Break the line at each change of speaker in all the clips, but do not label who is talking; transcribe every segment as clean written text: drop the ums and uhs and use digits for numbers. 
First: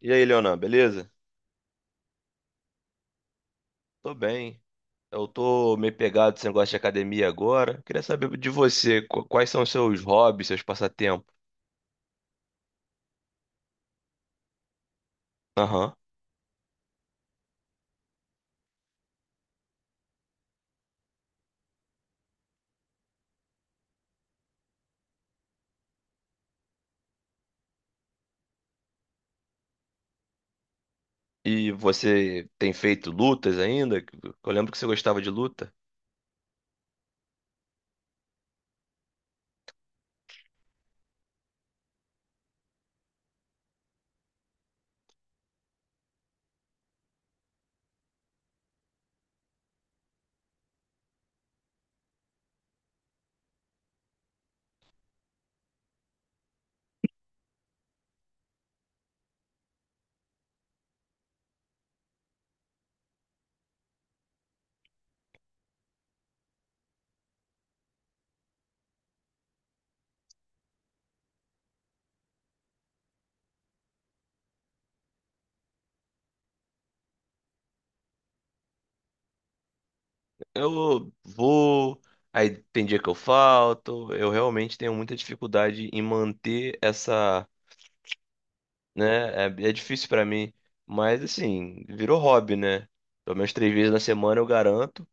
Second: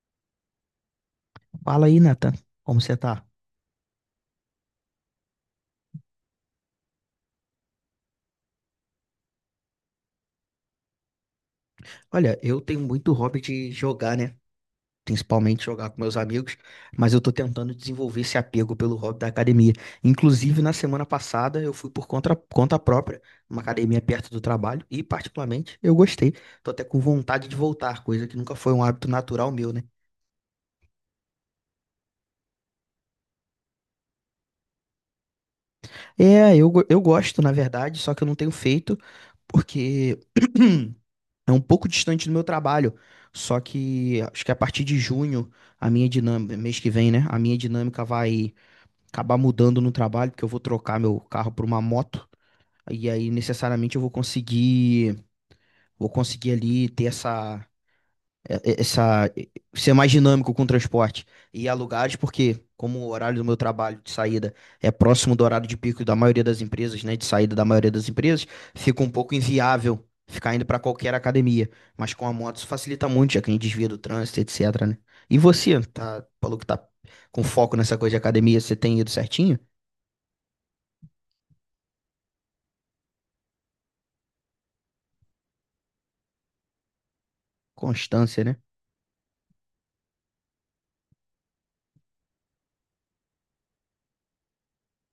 E aí, Leonan, beleza?
Fala aí, Nathan. Como você tá?
Tô bem. Eu tô meio pegado nesse negócio de academia agora. Queria saber de você, quais são os seus hobbies, seus passatempos?
Olha, eu tenho muito hobby de jogar, né? Principalmente jogar
Aham.
com meus amigos, mas eu tô tentando desenvolver esse apego pelo hobby da academia. Inclusive, na semana passada, eu fui por conta própria, uma academia perto do trabalho, e particularmente eu gostei. Tô até com vontade de voltar, coisa que nunca foi um hábito natural meu, né?
E você tem feito lutas ainda? Eu lembro que você gostava de luta.
É, eu gosto, na verdade, só que eu não tenho feito, porque é um pouco distante do meu trabalho, só que acho que a partir de junho, a minha dinâmica, mês que vem, né? A minha dinâmica vai acabar mudando no trabalho, porque eu vou trocar meu carro por uma moto, e aí necessariamente eu vou conseguir ali ter essa, ser mais dinâmico com o transporte e ir a lugares, porque como o horário do meu trabalho de saída é próximo do horário de pico da maioria das empresas, né, de saída da maioria das empresas, fica um pouco inviável ficar indo para qualquer academia, mas com a moto isso facilita muito, já que a gente desvia do trânsito, etc, né? E você, tá, falou que tá com foco nessa coisa de academia, você tem ido certinho?
Eu vou, aí tem dia que eu falto. Eu realmente tenho muita dificuldade em manter essa
Constância, né?
né? É, é difícil pra mim, mas assim, virou hobby, né? Pelo menos 3 vezes na semana eu garanto.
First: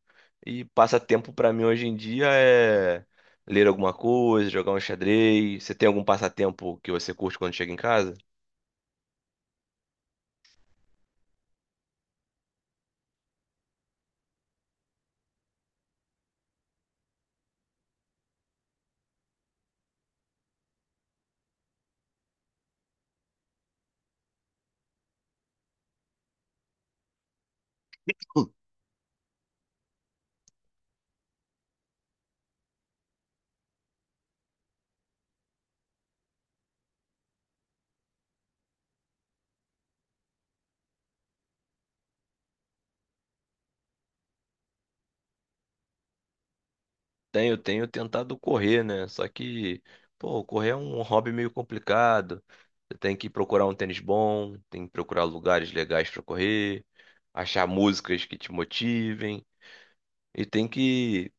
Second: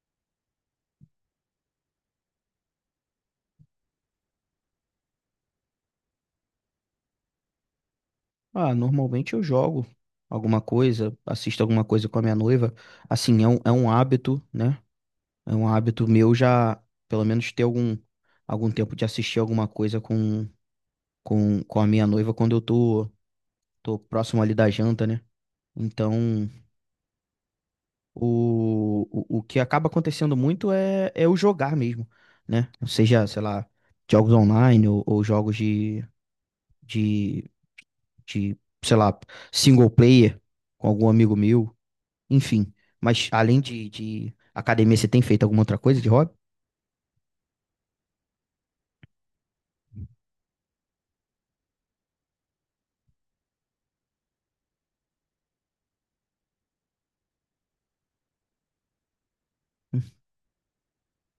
E passatempo pra mim hoje em dia é ler alguma coisa, jogar um xadrez. Você tem algum passatempo que você curte quando chega em casa?
Ah, normalmente eu jogo alguma coisa, assisto alguma coisa com a minha noiva. Assim, é um hábito, né? É um hábito meu já, pelo menos ter algum tempo de assistir alguma coisa com a minha noiva quando eu tô próximo ali da janta, né? Então, o que acaba acontecendo muito é o jogar mesmo, né? Seja, sei lá, jogos online ou jogos de, de sei lá, single player com algum amigo meu, enfim. Mas além de academia, você tem feito alguma outra coisa de hobby?
Tenho, tenho tentado correr, né? Só que, pô, correr é um hobby meio complicado. Você tem que procurar um tênis bom, tem que procurar lugares legais pra correr, achar músicas que te motivem e tem que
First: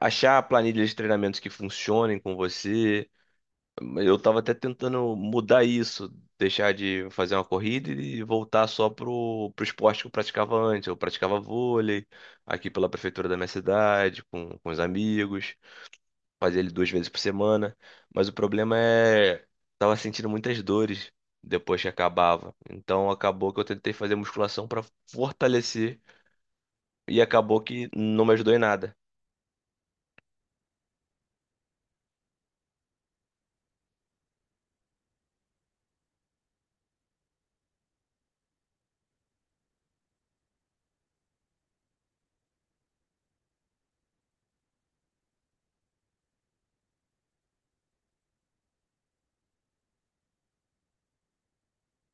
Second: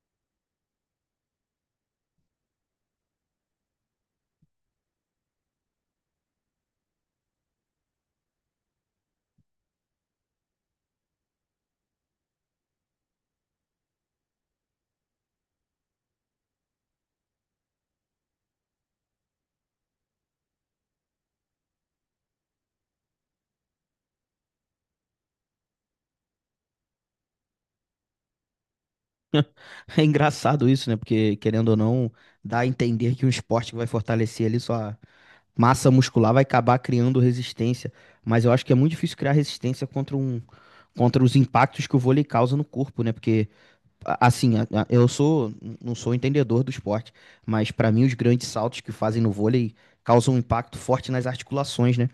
achar planilhas de treinamentos que funcionem com você. Eu tava até tentando mudar isso, deixar de fazer uma corrida e voltar só pro esporte que eu praticava antes. Eu praticava vôlei aqui pela prefeitura da minha cidade, com os amigos, fazia ele 2 vezes por semana. Mas o problema é, tava sentindo muitas dores depois que acabava. Então acabou que eu tentei fazer musculação para fortalecer e acabou que não me ajudou em nada.
É engraçado isso, né? Porque, querendo ou não, dá a entender que um esporte que vai fortalecer ali sua massa muscular vai acabar criando resistência. Mas eu acho que é muito difícil criar resistência contra os impactos que o vôlei causa no corpo, né? Porque, assim, não sou entendedor do esporte, mas para mim os grandes saltos que fazem no vôlei causam um impacto forte nas articulações, né?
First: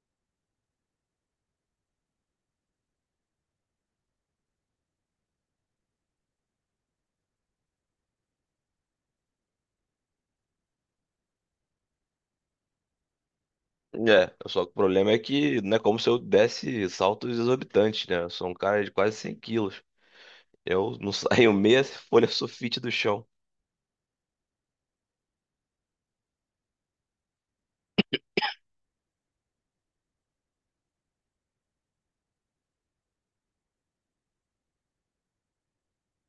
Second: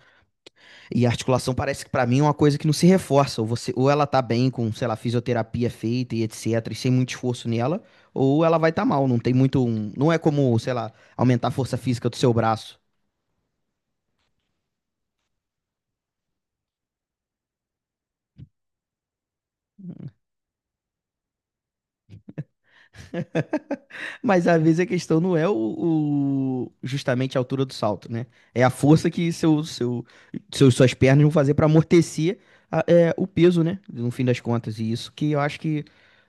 E a articulação parece que pra mim é uma coisa que não se reforça. Ou ela tá bem com, sei lá, fisioterapia feita e etc, e sem muito esforço nela, ou ela vai estar tá mal. Não tem muito. Não é como, sei lá, aumentar a força física do seu braço.
É, só que o problema é que não é como se eu desse saltos exorbitantes, né? Eu sou um cara de quase 100 quilos. Eu não saio meia folha sulfite do chão.
Mas às vezes a questão não é justamente a altura do salto, né? É a força que suas pernas vão fazer para amortecer o peso, né? No fim das contas. E isso que eu acho que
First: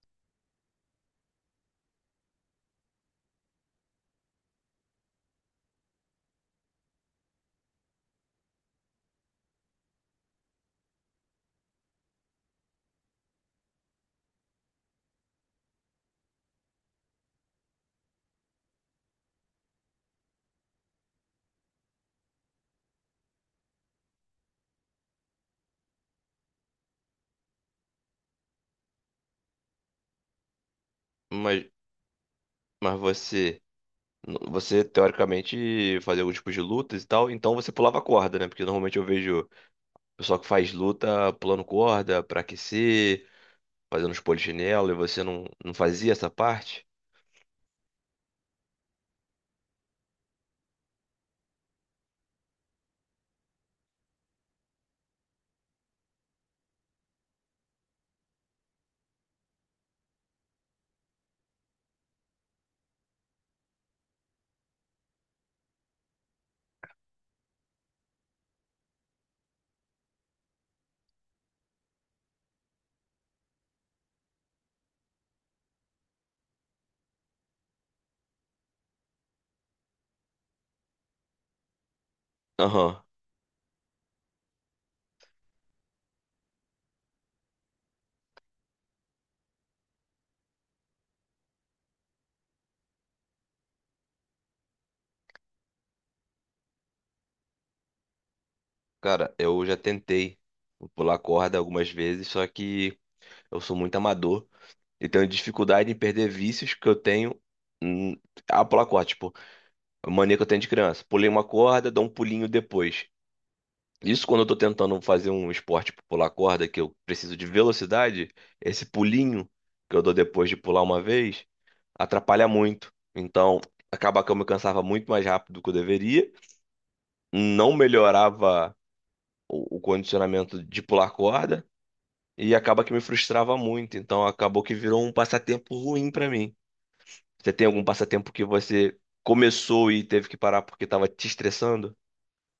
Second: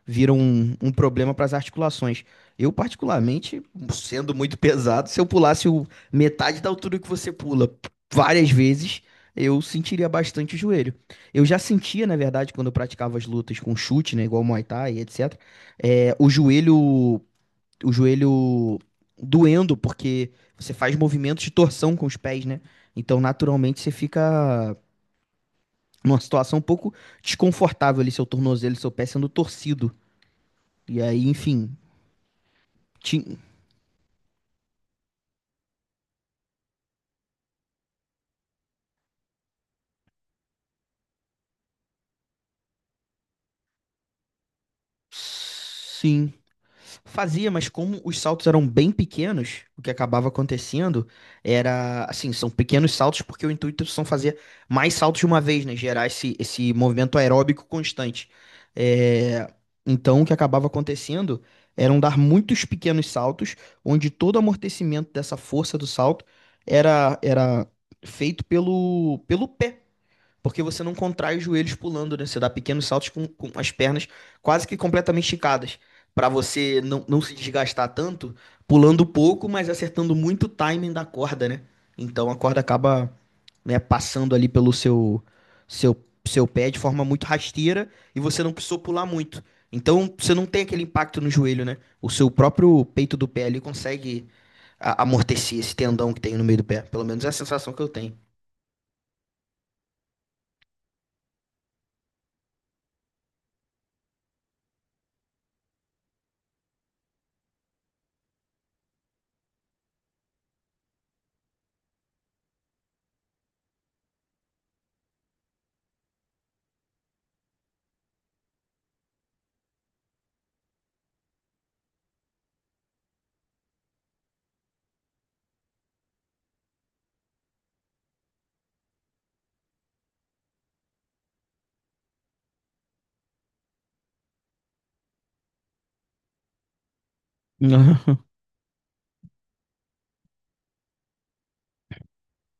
vira um problema para as articulações. Eu, particularmente, sendo muito pesado, se eu pulasse metade da altura que você pula várias vezes, eu sentiria bastante o joelho. Eu já sentia, na verdade, quando eu praticava as lutas com chute, né? Igual Muay Thai, etc. é, o joelho o joelho doendo, porque você faz movimentos de torção com os pés, né? Então, naturalmente, você fica numa situação um pouco desconfortável ali, seu tornozelo, seu pé sendo torcido. E aí,
Mas,
enfim.
mas
ti-
você, você teoricamente fazia algum tipo de lutas e tal, então você pulava corda, né? Porque normalmente eu vejo pessoal que faz luta pulando corda pra aquecer, fazendo os polichinelo, e você não fazia essa
Sim.
parte?
Fazia, mas como os saltos eram bem pequenos, o que acabava acontecendo era, assim, são pequenos saltos porque o intuito são fazer mais saltos de uma vez, né? Gerar esse movimento aeróbico constante. É, Então, o que acabava acontecendo eram dar muitos pequenos saltos, onde todo o amortecimento dessa força do salto era feito pelo pé. Porque você não contrai os joelhos pulando, né? Você dá pequenos saltos com as pernas quase que completamente esticadas, para você não se desgastar tanto, pulando pouco, mas acertando muito o timing da corda, né? Então a corda
Aham.
acaba, né, passando ali pelo seu, seu pé de forma muito rasteira e você não precisou pular muito. Então você não tem aquele impacto no joelho, né? O seu próprio peito do pé ali consegue amortecer esse tendão que tem no meio do pé. Pelo menos é a sensação que eu tenho.
Cara, eu já tentei pular corda algumas vezes, só que eu sou muito amador. Eu tenho dificuldade em perder vícios que eu tenho hum, pular corda, tipo, a mania que eu tenho de criança. Pulei uma corda, dou um pulinho depois. Isso quando eu tô tentando fazer um esporte tipo pular corda, que eu preciso de velocidade, esse pulinho que eu dou depois de pular uma vez, atrapalha muito. Então, acaba que eu me cansava muito mais rápido do que eu deveria, não melhorava o condicionamento de pular corda, e acaba que me frustrava muito. Então, acabou que virou um passatempo ruim pra mim. Você tem algum passatempo que você começou e teve que parar porque tava te estressando?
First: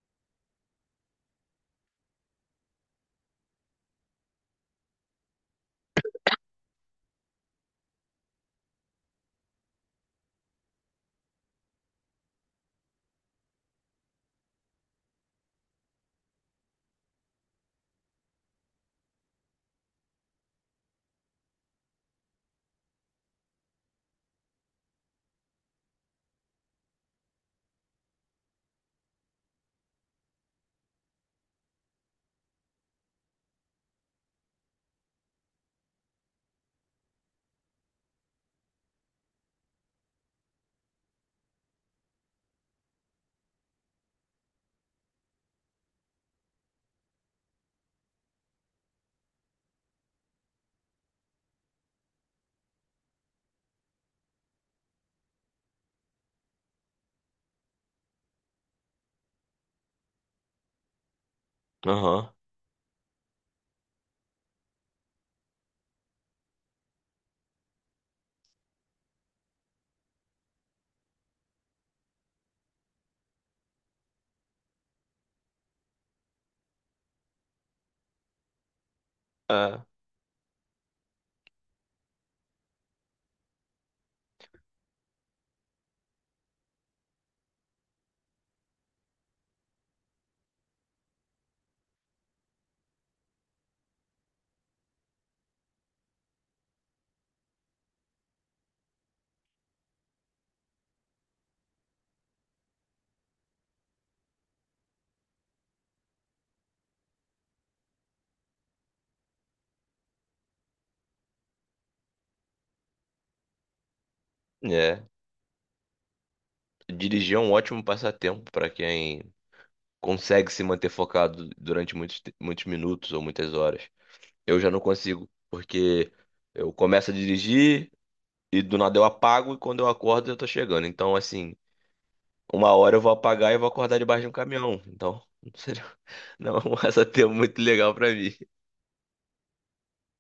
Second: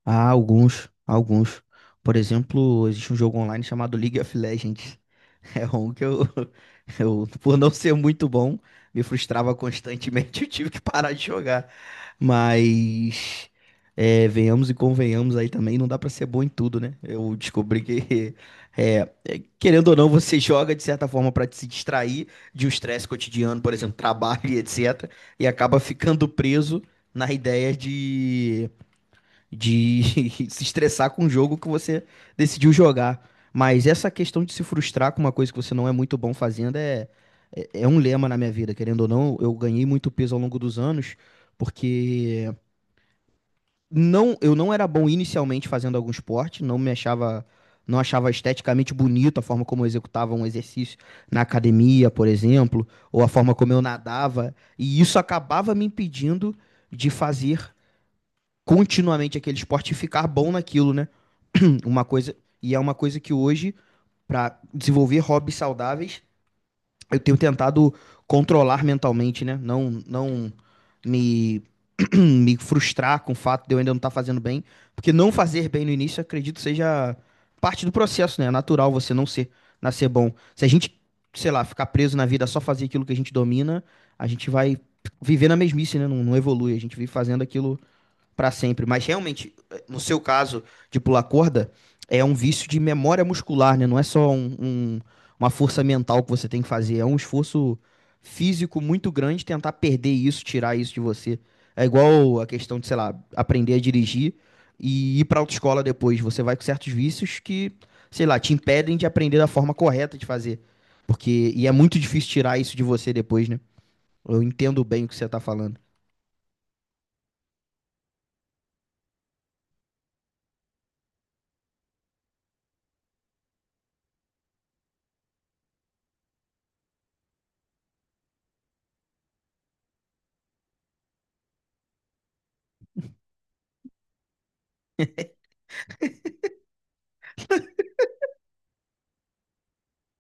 Há alguns, alguns. Por exemplo, existe um jogo online chamado League of Legends. É um que eu, eu, por não ser muito bom, me frustrava constantemente. Eu tive que parar de jogar. Mas, venhamos e convenhamos aí também, não dá pra ser bom em tudo, né? Eu descobri que, querendo ou não, você joga de certa forma pra se distrair de um estresse cotidiano, por exemplo, trabalho e etc. E acaba ficando preso na ideia de se estressar com o jogo que você decidiu jogar. Mas essa questão de se frustrar com uma coisa que você não é muito bom fazendo é um lema na minha vida, querendo ou não. Eu ganhei muito peso ao longo dos anos, porque não, eu não era bom inicialmente fazendo algum esporte, não me achava. Não achava esteticamente bonito a forma como eu executava um exercício na academia, por exemplo, ou a forma como eu nadava. E isso acabava me impedindo de fazer continuamente aquele esporte e ficar bom naquilo, né? Uma
Aham.
coisa, e é uma coisa que hoje, para desenvolver hobbies saudáveis, eu tenho tentado controlar mentalmente, né? Não me, me frustrar com o fato de eu ainda não estar fazendo bem, porque não fazer bem no início, acredito, seja parte do processo, né? É natural você não ser, nascer bom. Se a gente, sei lá, ficar preso na vida só fazer aquilo que a gente domina, a gente vai viver na mesmice, né? Não evolui. A gente vive fazendo aquilo para sempre. Mas realmente, no seu caso de pular corda, é um vício de memória muscular, né? Não é só uma força mental que você tem que fazer, é um esforço físico muito grande tentar perder isso, tirar isso de você. É igual a questão de, sei lá, aprender a dirigir e ir para autoescola depois. Você vai com certos vícios que, sei lá, te impedem de aprender da forma correta de fazer. E é muito difícil tirar isso de você depois, né? Eu
É,
entendo
é.
bem o que você tá falando.
Dirigir é um ótimo passatempo para quem consegue se manter focado durante muitos minutos ou muitas horas. Eu já não consigo, porque eu começo a dirigir e do nada eu apago e quando eu acordo eu tô chegando. Então, assim, uma hora eu vou apagar e vou acordar debaixo de um caminhão. Então, não é um passatempo muito legal para mim.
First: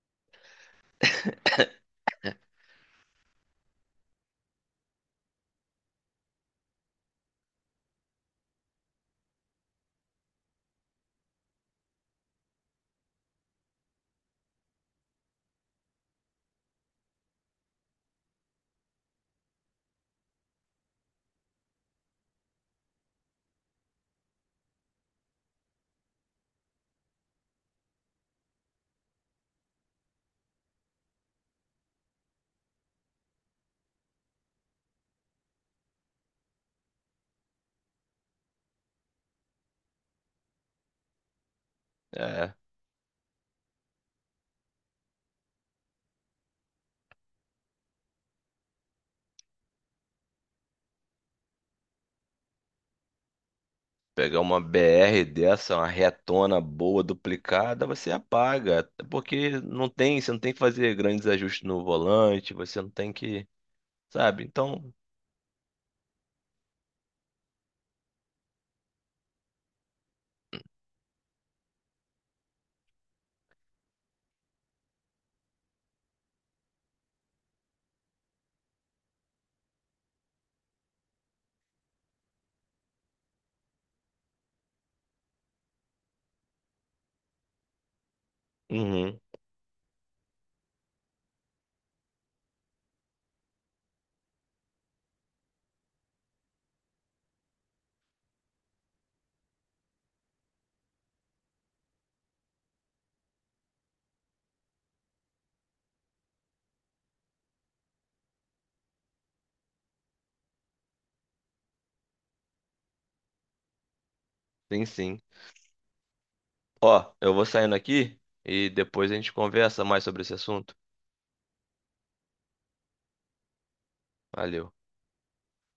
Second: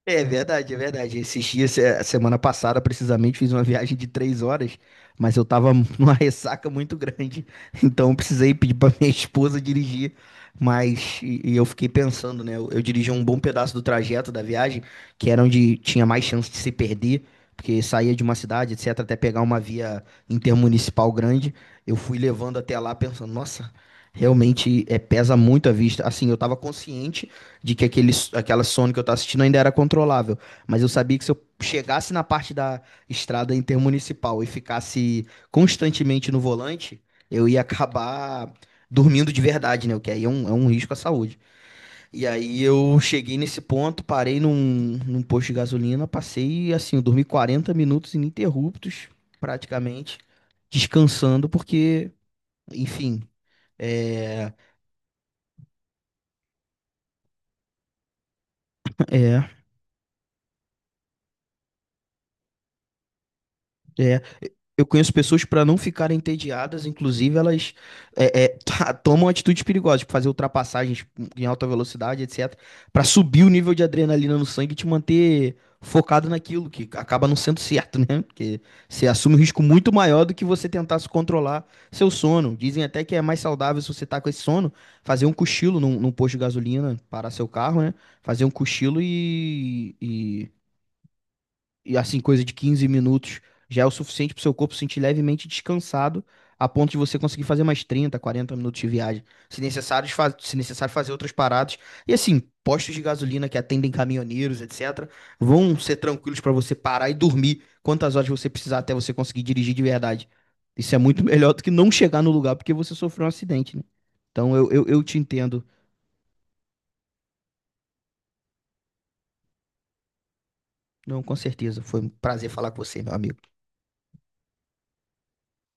É verdade, é verdade. Esses dias, semana passada, precisamente, fiz uma viagem de 3 horas, mas eu tava numa ressaca muito grande, então eu precisei pedir pra minha esposa dirigir. Mas e eu fiquei pensando, né? Eu dirigi um bom pedaço do trajeto da viagem, que era onde tinha mais chance de se perder, porque saía de uma cidade, etc., até pegar uma via intermunicipal grande. Eu fui levando até lá pensando, nossa, realmente pesa muito a vista. Assim, eu tava consciente de que aquela Sony que eu tava assistindo ainda era controlável. Mas eu sabia que se eu chegasse na parte da estrada intermunicipal e ficasse constantemente no volante, eu ia acabar dormindo de verdade, né? O que aí é um risco à saúde. E
É.
aí eu cheguei nesse ponto, parei num posto de gasolina, passei assim, eu dormi 40 minutos ininterruptos, praticamente, descansando, porque, enfim.
Pegar
É,
uma BR dessa, uma retona boa, duplicada, você apaga. Até
é,
porque não tem, você não tem que fazer grandes ajustes no volante, você não tem que,
é.
sabe?
Eu
Então,
conheço pessoas para não ficarem entediadas, inclusive elas tomam atitudes perigosas, tipo fazer ultrapassagens em alta velocidade, etc, para subir o nível de adrenalina no sangue e te manter focado naquilo, que acaba não sendo certo, né? Porque você assume um risco muito maior do que você tentar se controlar seu sono. Dizem até que é mais saudável se você tá com esse sono, fazer um cochilo num posto de gasolina, parar seu carro, né? Fazer um cochilo
uhum,
e assim, coisa de 15 minutos já é o suficiente para o seu corpo se sentir levemente descansado, a ponto de você conseguir fazer mais 30, 40 minutos de viagem. Se necessário, fazer outras paradas. E assim, postos de gasolina que atendem caminhoneiros, etc., vão ser tranquilos para você parar e dormir quantas horas você precisar até você conseguir dirigir de verdade. Isso é muito melhor do que não chegar no lugar porque você sofreu um acidente, né? Então eu, eu,
sim,
eu te
sim.
entendo.
Ó, eu vou saindo aqui e depois a gente conversa mais sobre esse assunto.
Não, com certeza. Foi um prazer falar com você, meu amigo.
Valeu.